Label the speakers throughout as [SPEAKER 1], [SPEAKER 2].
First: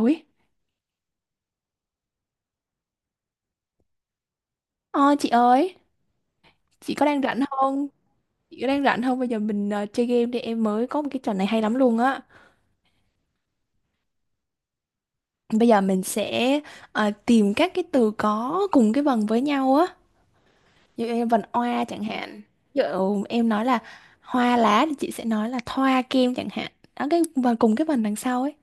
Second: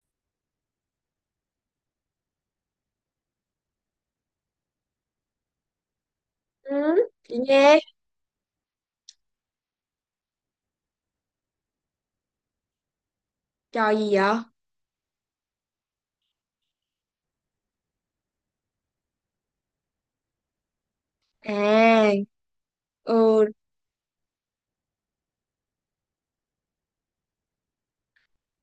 [SPEAKER 1] Ôi, ờ, chị ơi,
[SPEAKER 2] Ừ,
[SPEAKER 1] chị có đang
[SPEAKER 2] chị
[SPEAKER 1] rảnh
[SPEAKER 2] nghe.
[SPEAKER 1] không? Chị có đang rảnh không? Bây giờ mình chơi game đi, em mới có một cái trò này hay lắm luôn á.
[SPEAKER 2] Trò gì vậy?
[SPEAKER 1] Bây giờ mình sẽ tìm các cái từ có cùng cái vần với nhau á. Ví dụ em vần oa chẳng
[SPEAKER 2] À,
[SPEAKER 1] hạn. Ví dụ
[SPEAKER 2] ừ,
[SPEAKER 1] em nói là hoa lá thì chị sẽ nói là thoa kem chẳng hạn. Đó cái và cùng cái vần đằng sau ấy.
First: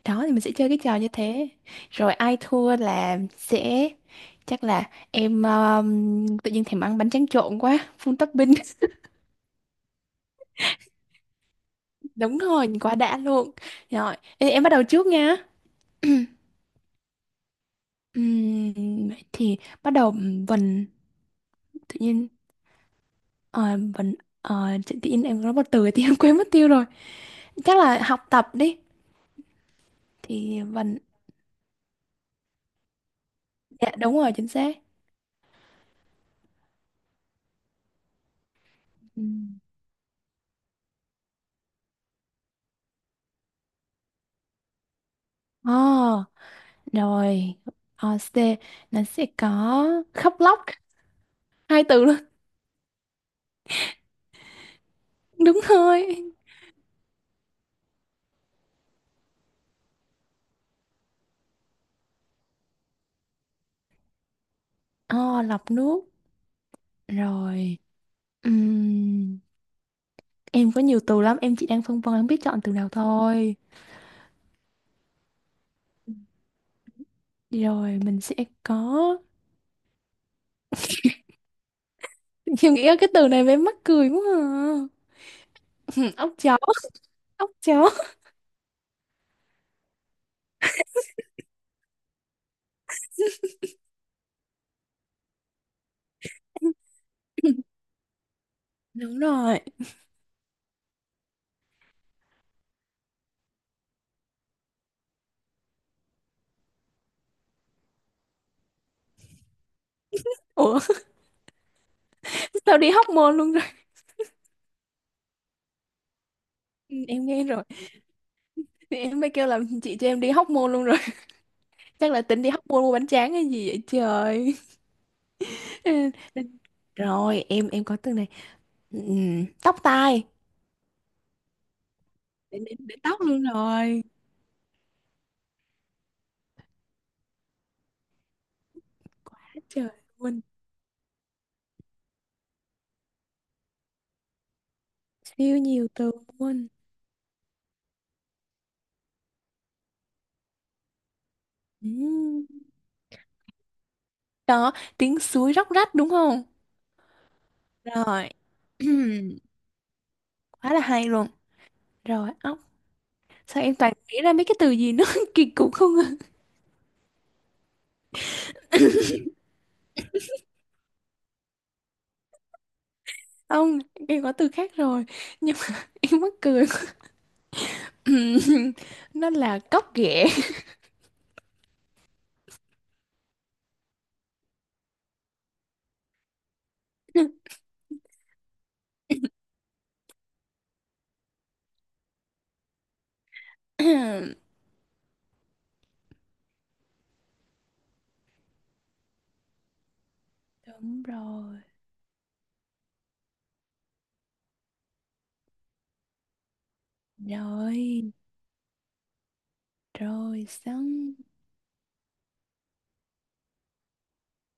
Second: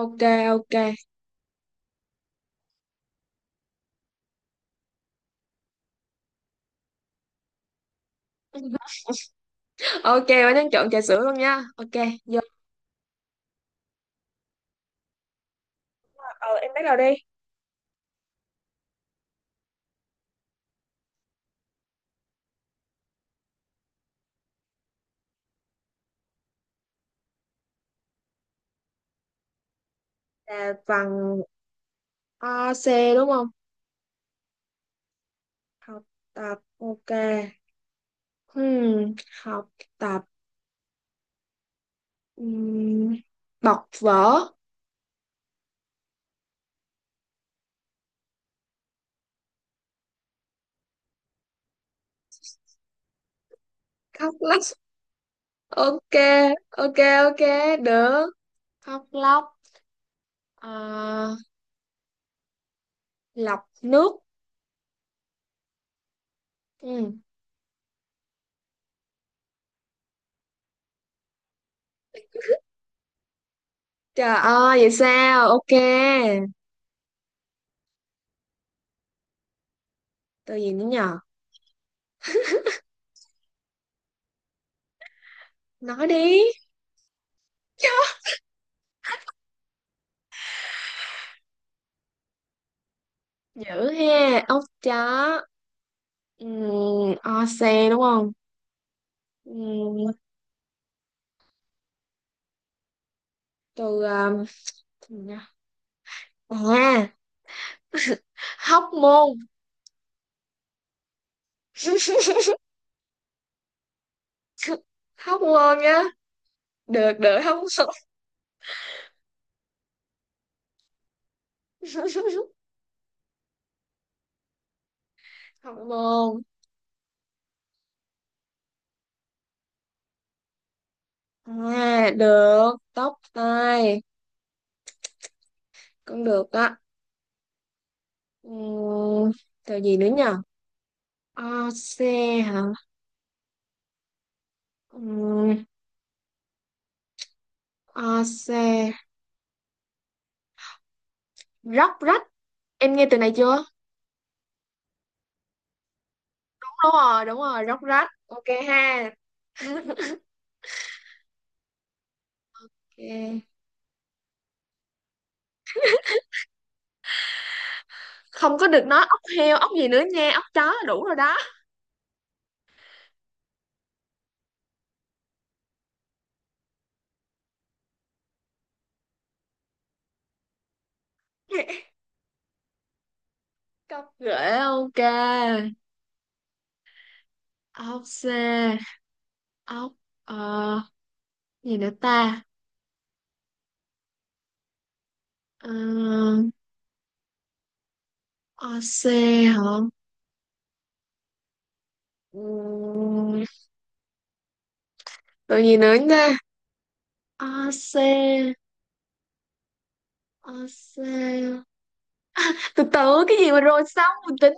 [SPEAKER 2] ok,
[SPEAKER 1] Đó thì mình sẽ chơi
[SPEAKER 2] ok.
[SPEAKER 1] cái trò như thế. Rồi ai thua là sẽ chắc là em tự nhiên thèm ăn bánh tráng trộn quá, full topping.
[SPEAKER 2] Ok, bạn đang chọn trà sữa luôn nha. Ok,
[SPEAKER 1] Đúng
[SPEAKER 2] giờ
[SPEAKER 1] rồi, quá đã luôn. Rồi, ê, em bắt đầu trước nha.
[SPEAKER 2] ờ, em bắt đầu đi.
[SPEAKER 1] Vậy thì bắt đầu vần tự nhiên ờ, vần tự tự nhiên em nói một từ thì em quên mất tiêu rồi. Chắc là học tập đi. Thì
[SPEAKER 2] Là
[SPEAKER 1] vần
[SPEAKER 2] bằng AC đúng không?
[SPEAKER 1] dạ đúng rồi, chính xác.
[SPEAKER 2] Học tập, ok. Hmm,
[SPEAKER 1] Ừm.
[SPEAKER 2] học tập. Ừm, bọc vở.
[SPEAKER 1] Ờ, rồi. C nó sẽ có khóc lóc hai từ luôn.
[SPEAKER 2] Khóc lóc.
[SPEAKER 1] Đúng
[SPEAKER 2] Ok,
[SPEAKER 1] rồi.
[SPEAKER 2] ok, ok, được. Khóc lóc. Ờ, lọc nước.
[SPEAKER 1] Ờ, lọc nước.
[SPEAKER 2] Ừ.
[SPEAKER 1] Rồi. Ừm, em có nhiều từ lắm, em chỉ đang phân vân không biết chọn từ nào thôi.
[SPEAKER 2] Trời ơi, vậy sao? Ok.
[SPEAKER 1] Rồi mình sẽ có
[SPEAKER 2] Từ gì nữa nhờ?
[SPEAKER 1] em nghĩ cái từ này mới mắc cười quá à.
[SPEAKER 2] Nói
[SPEAKER 1] Ốc
[SPEAKER 2] đi.
[SPEAKER 1] chó. Ốc chó.
[SPEAKER 2] Chó. Dữ ha, ốc chó. O xe đúng không?
[SPEAKER 1] Đúng rồi.
[SPEAKER 2] Ừm, từ từ nha. À, hóc môn.
[SPEAKER 1] Ủa, sao đi hóc môn luôn rồi.
[SPEAKER 2] Hóc môn nhá.
[SPEAKER 1] Ừ,
[SPEAKER 2] Được
[SPEAKER 1] em
[SPEAKER 2] được
[SPEAKER 1] nghe
[SPEAKER 2] hóc
[SPEAKER 1] rồi.
[SPEAKER 2] môn.
[SPEAKER 1] Thì em mới kêu là chị cho em đi hóc môn luôn rồi. Chắc là tính đi hóc môn mua bánh tráng hay gì vậy trời.
[SPEAKER 2] Hóc môn.
[SPEAKER 1] Rồi em có từ này. Tóc tai.
[SPEAKER 2] À,
[SPEAKER 1] Đến,
[SPEAKER 2] được.
[SPEAKER 1] đến, đến
[SPEAKER 2] Tóc
[SPEAKER 1] tóc luôn
[SPEAKER 2] tai
[SPEAKER 1] rồi.
[SPEAKER 2] cũng được á. Ừm,
[SPEAKER 1] Quá
[SPEAKER 2] từ
[SPEAKER 1] trời
[SPEAKER 2] gì nữa
[SPEAKER 1] luôn.
[SPEAKER 2] nhờ? O xe hả?
[SPEAKER 1] Siêu
[SPEAKER 2] Ừm,
[SPEAKER 1] nhiều từ luôn.
[SPEAKER 2] o xe. Róc rách,
[SPEAKER 1] Ừm.
[SPEAKER 2] em nghe từ này chưa?
[SPEAKER 1] Đó, tiếng suối róc rách đúng không?
[SPEAKER 2] Đúng rồi, đúng rồi, róc rách,
[SPEAKER 1] Rồi,
[SPEAKER 2] ok ha.
[SPEAKER 1] quá là hay luôn, rồi ốc
[SPEAKER 2] Ok.
[SPEAKER 1] sao em toàn nghĩ ra mấy cái từ gì nó kỳ cục không à?
[SPEAKER 2] Không có được nói ốc heo, ốc gì nữa nha, ốc chó là đủ rồi đó.
[SPEAKER 1] Ông, em có từ khác rồi nhưng mà em mắc cười. Nó là cóc ghẻ.
[SPEAKER 2] Cọc rễ, ok. Ốc xe. Ốc, ờ gì nữa ta? ờ Ốc xe hả?
[SPEAKER 1] Đúng rồi
[SPEAKER 2] Ừm, rồi gì nữa nha. Ốc xe.
[SPEAKER 1] rồi rồi
[SPEAKER 2] Ốc xe
[SPEAKER 1] xong,
[SPEAKER 2] từ từ, cái gì mà rồi xong mình tính.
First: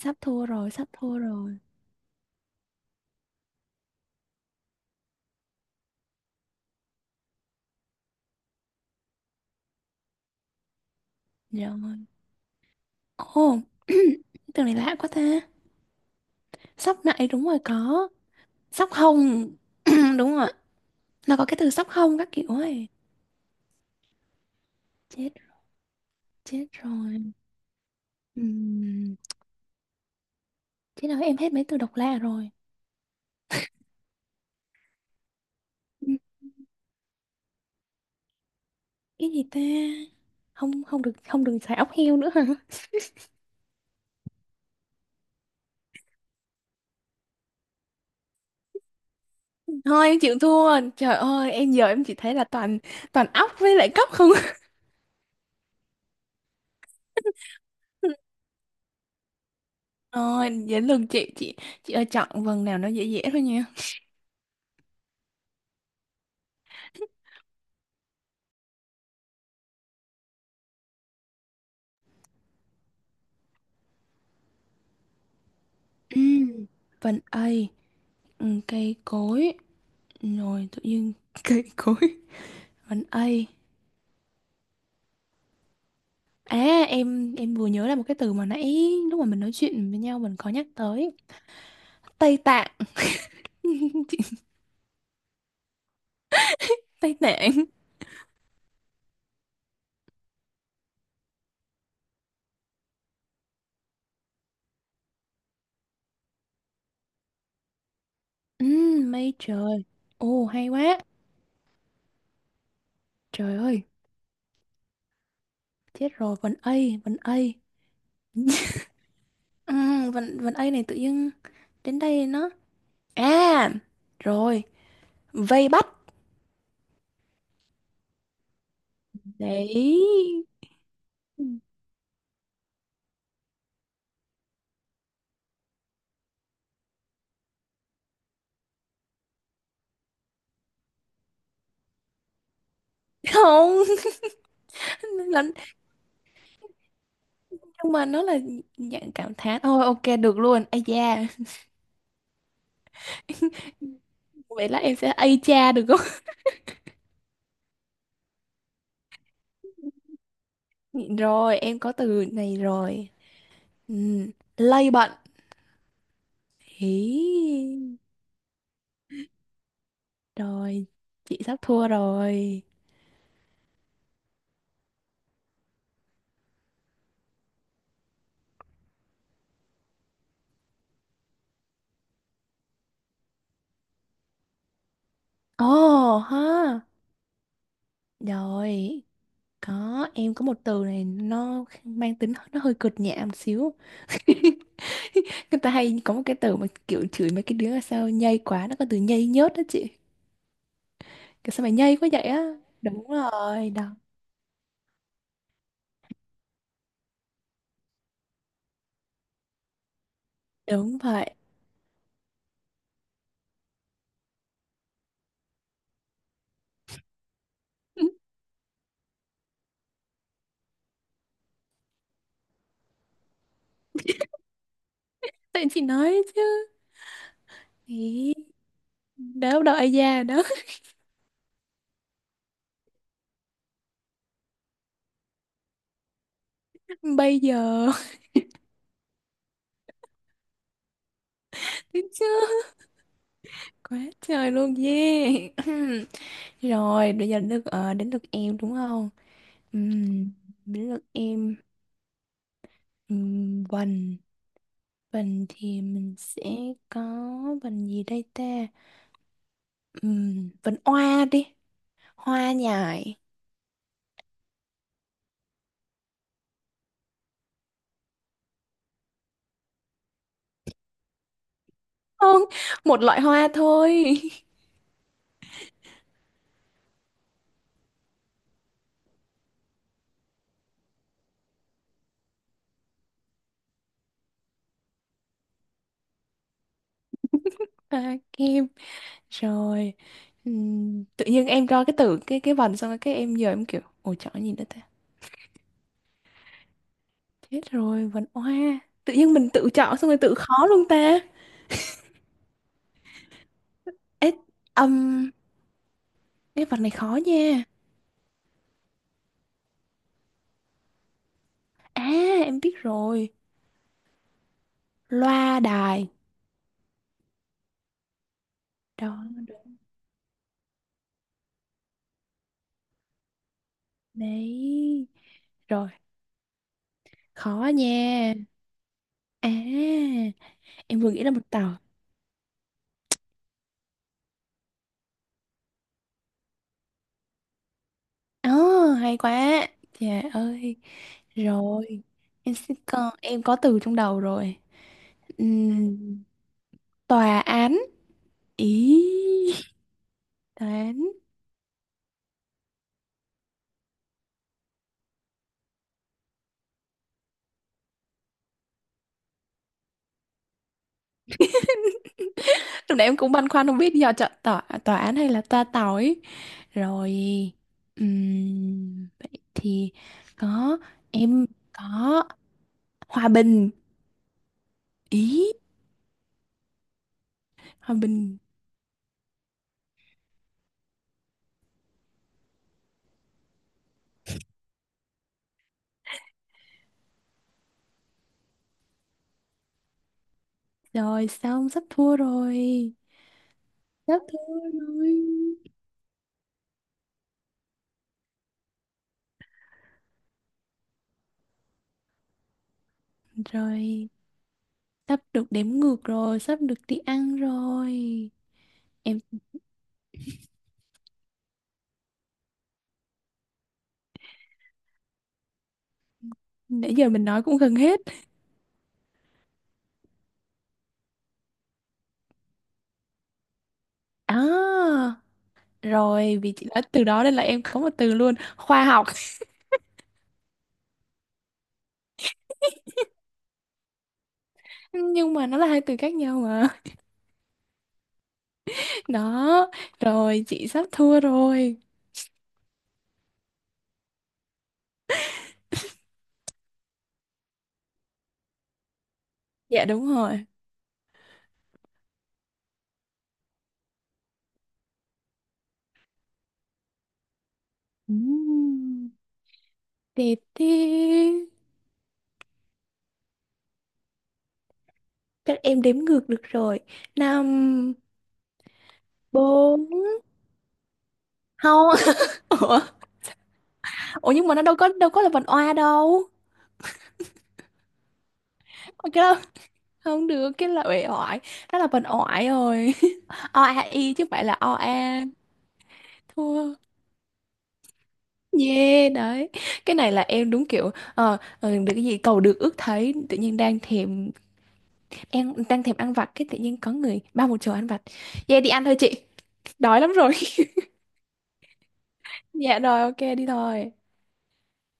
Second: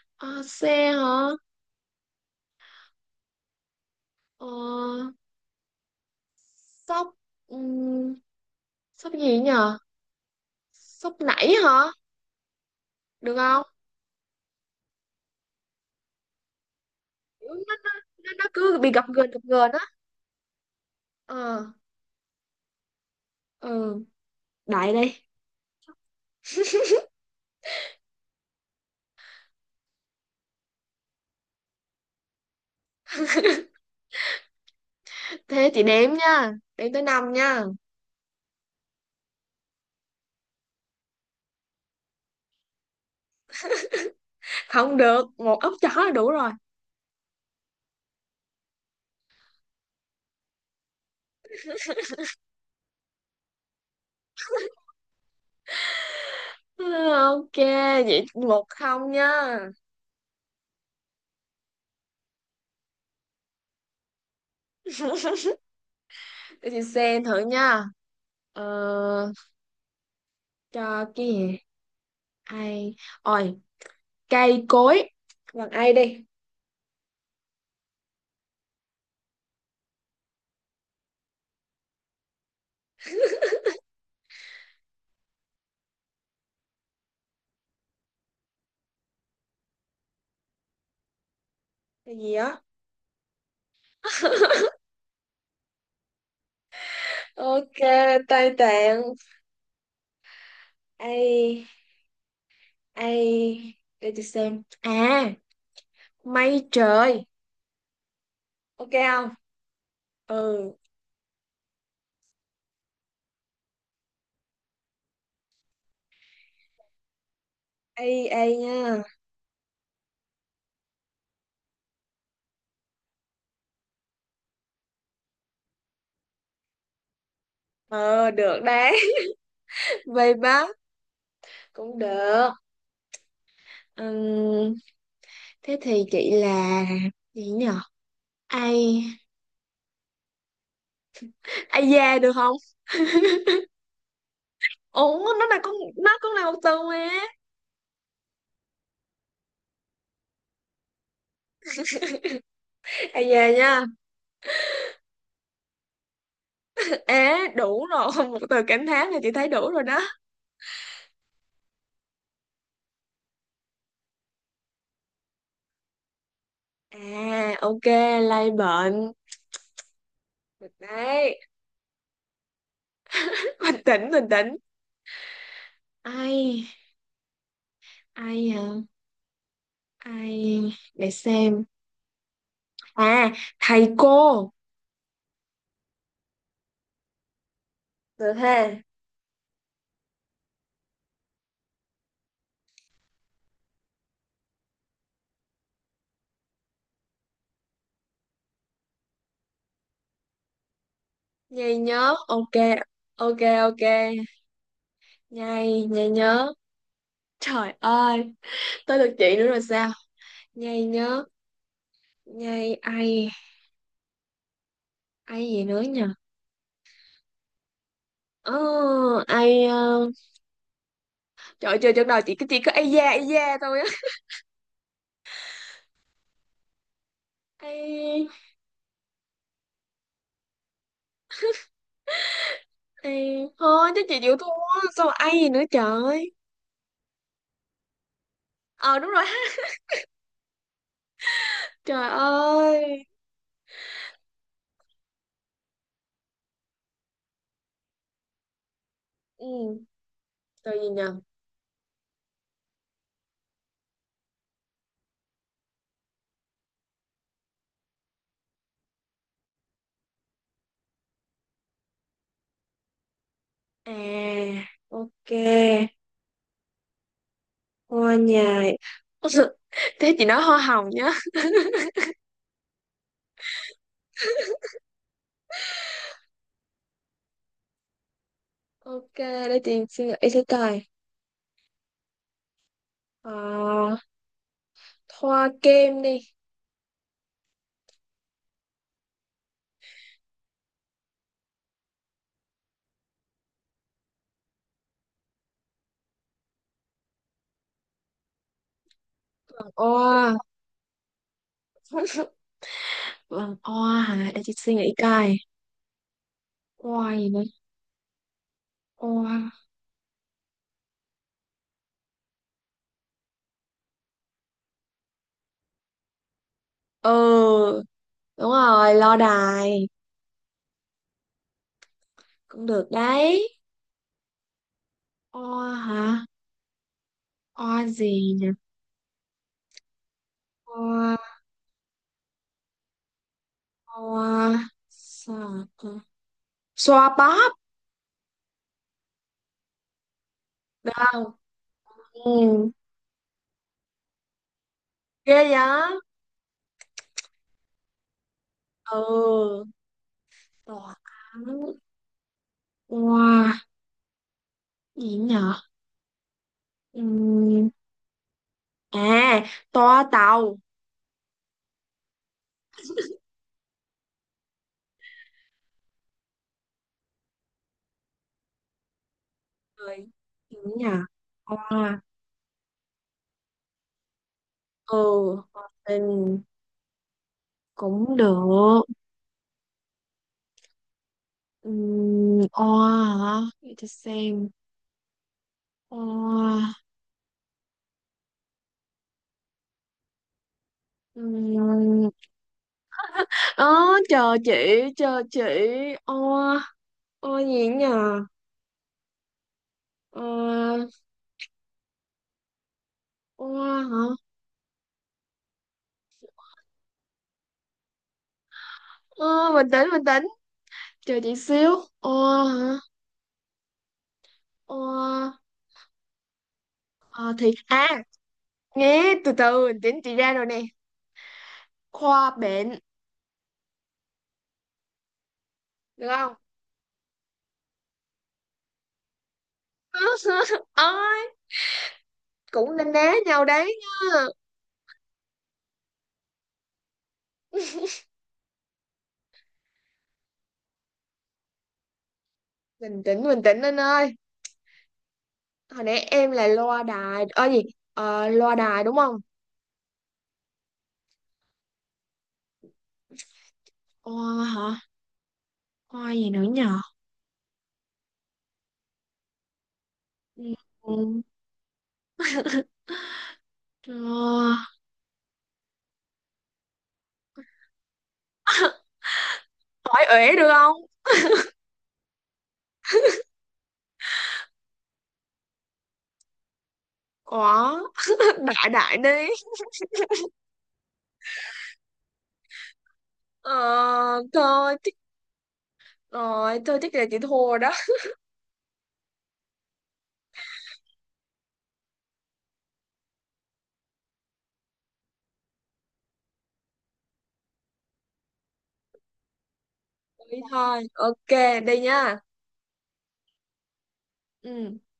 [SPEAKER 1] sắp
[SPEAKER 2] Ốc
[SPEAKER 1] thua rồi, sắp
[SPEAKER 2] xe
[SPEAKER 1] thua
[SPEAKER 2] hả?
[SPEAKER 1] rồi.
[SPEAKER 2] ờ Sóc, sốc gì nhờ? Sốc nảy hả?
[SPEAKER 1] Rồi
[SPEAKER 2] Được
[SPEAKER 1] ồ,
[SPEAKER 2] không?
[SPEAKER 1] cái từ này lạ quá ta. Sóc nại đúng
[SPEAKER 2] Nó,
[SPEAKER 1] rồi,
[SPEAKER 2] nó,
[SPEAKER 1] có
[SPEAKER 2] nó cứ bị
[SPEAKER 1] sóc
[SPEAKER 2] gập ghềnh, gập
[SPEAKER 1] hông
[SPEAKER 2] ghềnh á.
[SPEAKER 1] đúng rồi, nó có cái
[SPEAKER 2] Ờ,
[SPEAKER 1] từ sóc hông các kiểu ấy.
[SPEAKER 2] ừ, đại đi.
[SPEAKER 1] Chết, chết rồi. Ừm, Thế nào em hết mấy từ độc lạ rồi.
[SPEAKER 2] Thế chị
[SPEAKER 1] Ừ,
[SPEAKER 2] đếm nha. Đếm tới năm nha.
[SPEAKER 1] cái gì ta. Không, không được xài ốc heo nữa hả?
[SPEAKER 2] Không được, một ốc chó là đủ rồi.
[SPEAKER 1] Thôi em chịu thua. Trời ơi, em giờ em chỉ thấy là toàn toàn ốc với lại cốc không.
[SPEAKER 2] Ừ, ok, vậy một không nha.
[SPEAKER 1] Rồi, đến lượt chị, chị ơi, chọn vần nào nó dễ dễ thôi nha.
[SPEAKER 2] Để chị xem thử nha. Ờ, cho cái gì? Ai? Ôi, cây cối. Bằng ai
[SPEAKER 1] Ừ.
[SPEAKER 2] đi?
[SPEAKER 1] Vần A, ừ, cây cối. Rồi tự nhiên cây cối. Vần A. À em vừa nhớ là một cái từ mà nãy lúc mà mình nói chuyện với nhau mình có nhắc tới
[SPEAKER 2] Cái gì
[SPEAKER 1] Tây
[SPEAKER 2] á?
[SPEAKER 1] Tạng. Chị- Tây Tạng.
[SPEAKER 2] Ok, tay tạng. Ai? Ai để tôi xem. À, mây trời.
[SPEAKER 1] Ừ,
[SPEAKER 2] Ok không?
[SPEAKER 1] mây trời. Ồ,
[SPEAKER 2] Ừ,
[SPEAKER 1] hay quá. Trời ơi, chết rồi, vần A, vần A.
[SPEAKER 2] ai ai nha.
[SPEAKER 1] Ừ, vần A này tự nhiên đến đây nó. À, rồi, vây bắt.
[SPEAKER 2] Ờ, được đấy.
[SPEAKER 1] Đấy.
[SPEAKER 2] Về bác cũng được. Ừm, thế thì chị là gì nhở? Ai, ai da được không?
[SPEAKER 1] Không,
[SPEAKER 2] Ủa, nó
[SPEAKER 1] là-
[SPEAKER 2] là con, nó cũng là một từ mà.
[SPEAKER 1] nhưng mà nó là dạng cảm thán. Thôi, ok, được luôn. Ây da.
[SPEAKER 2] Ai da nha.
[SPEAKER 1] Vậy lát em sẽ ây cha được không?
[SPEAKER 2] Ế, đủ rồi. Một từ cảm thán là chị thấy đủ rồi đó.
[SPEAKER 1] Rồi, em có từ này rồi. Ừ, lây bận.
[SPEAKER 2] À, ok,
[SPEAKER 1] Hí.
[SPEAKER 2] lây bệnh. Được
[SPEAKER 1] Rồi, chị
[SPEAKER 2] đấy.
[SPEAKER 1] sắp thua rồi.
[SPEAKER 2] Bình tĩnh, bình tĩnh. Ai, ai hả? Ai để xem. À, thầy cô
[SPEAKER 1] Ồ ha.
[SPEAKER 2] được ha.
[SPEAKER 1] Rồi, em có một từ này nó mang tính nó hơi cực nhẹ một xíu. Người ta hay có một cái từ mà kiểu chửi mấy cái đứa là sao nhây quá, nó có từ nhây nhớt đó chị. Kiểu sao mày
[SPEAKER 2] Nhây
[SPEAKER 1] nhây quá
[SPEAKER 2] nhớ,
[SPEAKER 1] vậy á?
[SPEAKER 2] ok.
[SPEAKER 1] Đúng
[SPEAKER 2] Ok,
[SPEAKER 1] rồi,
[SPEAKER 2] ok,
[SPEAKER 1] đó.
[SPEAKER 2] nhây nhây nhớ. Trời ơi, tới lượt chị nữa rồi sao? Nhây
[SPEAKER 1] Đúng
[SPEAKER 2] nhớ,
[SPEAKER 1] vậy.
[SPEAKER 2] nhây. Ai ai gì nữa nhờ?
[SPEAKER 1] Ừ,
[SPEAKER 2] ờ ai ờ, trời ơi, chơi trước đầu chị cứ, ai da thôi á.
[SPEAKER 1] tại chị nói chứ.
[SPEAKER 2] Ai
[SPEAKER 1] Ý, đó đâu ai già đó.
[SPEAKER 2] ai thôi, chứ chị chịu thua. Sao mà ai gì nữa trời.
[SPEAKER 1] Bây giờ.
[SPEAKER 2] Ờ, đúng rồi ha. Trời
[SPEAKER 1] Chứ.
[SPEAKER 2] ơi.
[SPEAKER 1] Quá trời luôn, yeah. Rồi, bây giờ đến lượt em đúng không?
[SPEAKER 2] Ừ,
[SPEAKER 1] Ừm,
[SPEAKER 2] rồi gì
[SPEAKER 1] đến lượt
[SPEAKER 2] nhờ?
[SPEAKER 1] em. Vần vần thì mình sẽ có vần gì đây ta? Vần hoa đi, hoa nhài.
[SPEAKER 2] À, ok. Hoa nhài. Thế chị nói hoa hồng nhá.
[SPEAKER 1] Không, một loại hoa thôi.
[SPEAKER 2] Ok, để chị suy nghĩ sẽ coi. Ờ, hoa kem đi.
[SPEAKER 1] Hoa kim. Rồi. Tự nhiên em cho cái từ cái vần xong rồi cái em giờ em kiểu ồ chọn gì nữa ta? Chết rồi, vần hoa. Tự nhiên mình tự chọn xong rồi tự
[SPEAKER 2] Hoa.
[SPEAKER 1] khó luôn ta.
[SPEAKER 2] Vâng, hoa
[SPEAKER 1] Ê,
[SPEAKER 2] hả? Để chị suy nghĩ
[SPEAKER 1] âm
[SPEAKER 2] coi.
[SPEAKER 1] cái vần này
[SPEAKER 2] Hoa
[SPEAKER 1] khó
[SPEAKER 2] gì nữa?
[SPEAKER 1] nha.
[SPEAKER 2] Hoa.
[SPEAKER 1] À em biết rồi, loa đài.
[SPEAKER 2] Ừ, đúng rồi, lo
[SPEAKER 1] Đó đó
[SPEAKER 2] đài cũng được đấy.
[SPEAKER 1] đấy.
[SPEAKER 2] Hoa
[SPEAKER 1] Rồi,
[SPEAKER 2] hả?
[SPEAKER 1] khó
[SPEAKER 2] Hoa
[SPEAKER 1] nha.
[SPEAKER 2] gì nhỉ?
[SPEAKER 1] À em vừa nghĩ ra
[SPEAKER 2] Hoa.
[SPEAKER 1] một tàu.
[SPEAKER 2] Hoa sao? Xoa bóp
[SPEAKER 1] Ờ hay quá. Trời ơi.
[SPEAKER 2] được không?
[SPEAKER 1] Rồi.
[SPEAKER 2] Ừ,
[SPEAKER 1] Em có từ trong đầu rồi.
[SPEAKER 2] ghê vậy.
[SPEAKER 1] Ừm, Tòa án. Ý,
[SPEAKER 2] Ừ,
[SPEAKER 1] tòa
[SPEAKER 2] tòa
[SPEAKER 1] án.
[SPEAKER 2] án. Wow, gì nhở? Ừm, à, toa tàu.
[SPEAKER 1] Lúc nãy em cũng băn khoăn không biết giờ chọn tòa, tòa án hay là toa tàu ấy. Rồi, vậy thì
[SPEAKER 2] Rồi, gì
[SPEAKER 1] có
[SPEAKER 2] nhở?
[SPEAKER 1] em
[SPEAKER 2] Oa.
[SPEAKER 1] có hòa bình.
[SPEAKER 2] Ừ,
[SPEAKER 1] Ý,
[SPEAKER 2] hòa bình
[SPEAKER 1] hòa
[SPEAKER 2] cũng được.
[SPEAKER 1] bình.
[SPEAKER 2] Oa hả? Để tôi xem. Oa.
[SPEAKER 1] Rồi xong, sắp
[SPEAKER 2] Ừm,
[SPEAKER 1] thua rồi.
[SPEAKER 2] ớ,
[SPEAKER 1] Sắp
[SPEAKER 2] chờ
[SPEAKER 1] thua
[SPEAKER 2] chị,
[SPEAKER 1] rồi.
[SPEAKER 2] chờ chị. Oa. Oa gì nhờ? Oa. Oa hả?
[SPEAKER 1] Rồi, sắp được đếm ngược rồi, sắp được đi ăn rồi. Em
[SPEAKER 2] Ơ, bình tĩnh, bình tĩnh. Chờ chị xíu. Oa hả? Oa.
[SPEAKER 1] nãy giờ mình
[SPEAKER 2] Ờ,
[SPEAKER 1] nói
[SPEAKER 2] thì
[SPEAKER 1] cũng gần
[SPEAKER 2] à,
[SPEAKER 1] hết.
[SPEAKER 2] nghe từ từ, bình tĩnh, chị ra rồi nè. Khoa bệnh
[SPEAKER 1] À,
[SPEAKER 2] được không?
[SPEAKER 1] rồi vì chị nói từ đó nên là em có một từ luôn, khoa học.
[SPEAKER 2] Ôi, cũng nên đá nhau đấy nha.
[SPEAKER 1] Nhưng mà nó là hai từ khác nhau mà. Đó, rồi chị sắp thua rồi.
[SPEAKER 2] Bình tĩnh, bình tĩnh anh ơi. Hồi nãy em là loa đài, gì loa đài đúng không?
[SPEAKER 1] Dạ đúng rồi.
[SPEAKER 2] Khoa hả? Khoa gì nữa nhờ?
[SPEAKER 1] Ừm. Tê tê.
[SPEAKER 2] Ừ, ờ,
[SPEAKER 1] Chắc em đếm ngược được rồi. Năm, bốn.
[SPEAKER 2] hỏi uể được không?
[SPEAKER 1] Không, ủa? Ủa nhưng mà nó đâu có là vần oa đâu.
[SPEAKER 2] Có. Đại đại
[SPEAKER 1] Ủa, cái
[SPEAKER 2] đi.
[SPEAKER 1] đó không được, cái là uể oải. Đó là vần oải rồi.
[SPEAKER 2] ờ,
[SPEAKER 1] O a i chứ không phải là o
[SPEAKER 2] Thôi thích.
[SPEAKER 1] a.
[SPEAKER 2] Rồi,
[SPEAKER 1] Thua.
[SPEAKER 2] thôi thích là chị thua rồi đó.
[SPEAKER 1] Yeah, đấy. Cái này là em đúng kiểu được cái gì cầu được ước thấy, tự nhiên đang thèm em đang thèm ăn vặt, cái tự nhiên có người bao một chầu ăn vặt, vậy đi ăn thôi chị, đói lắm rồi.
[SPEAKER 2] Đi thôi, ok, đi nha.
[SPEAKER 1] Dạ rồi, ok, đi thôi.
[SPEAKER 2] Ừ.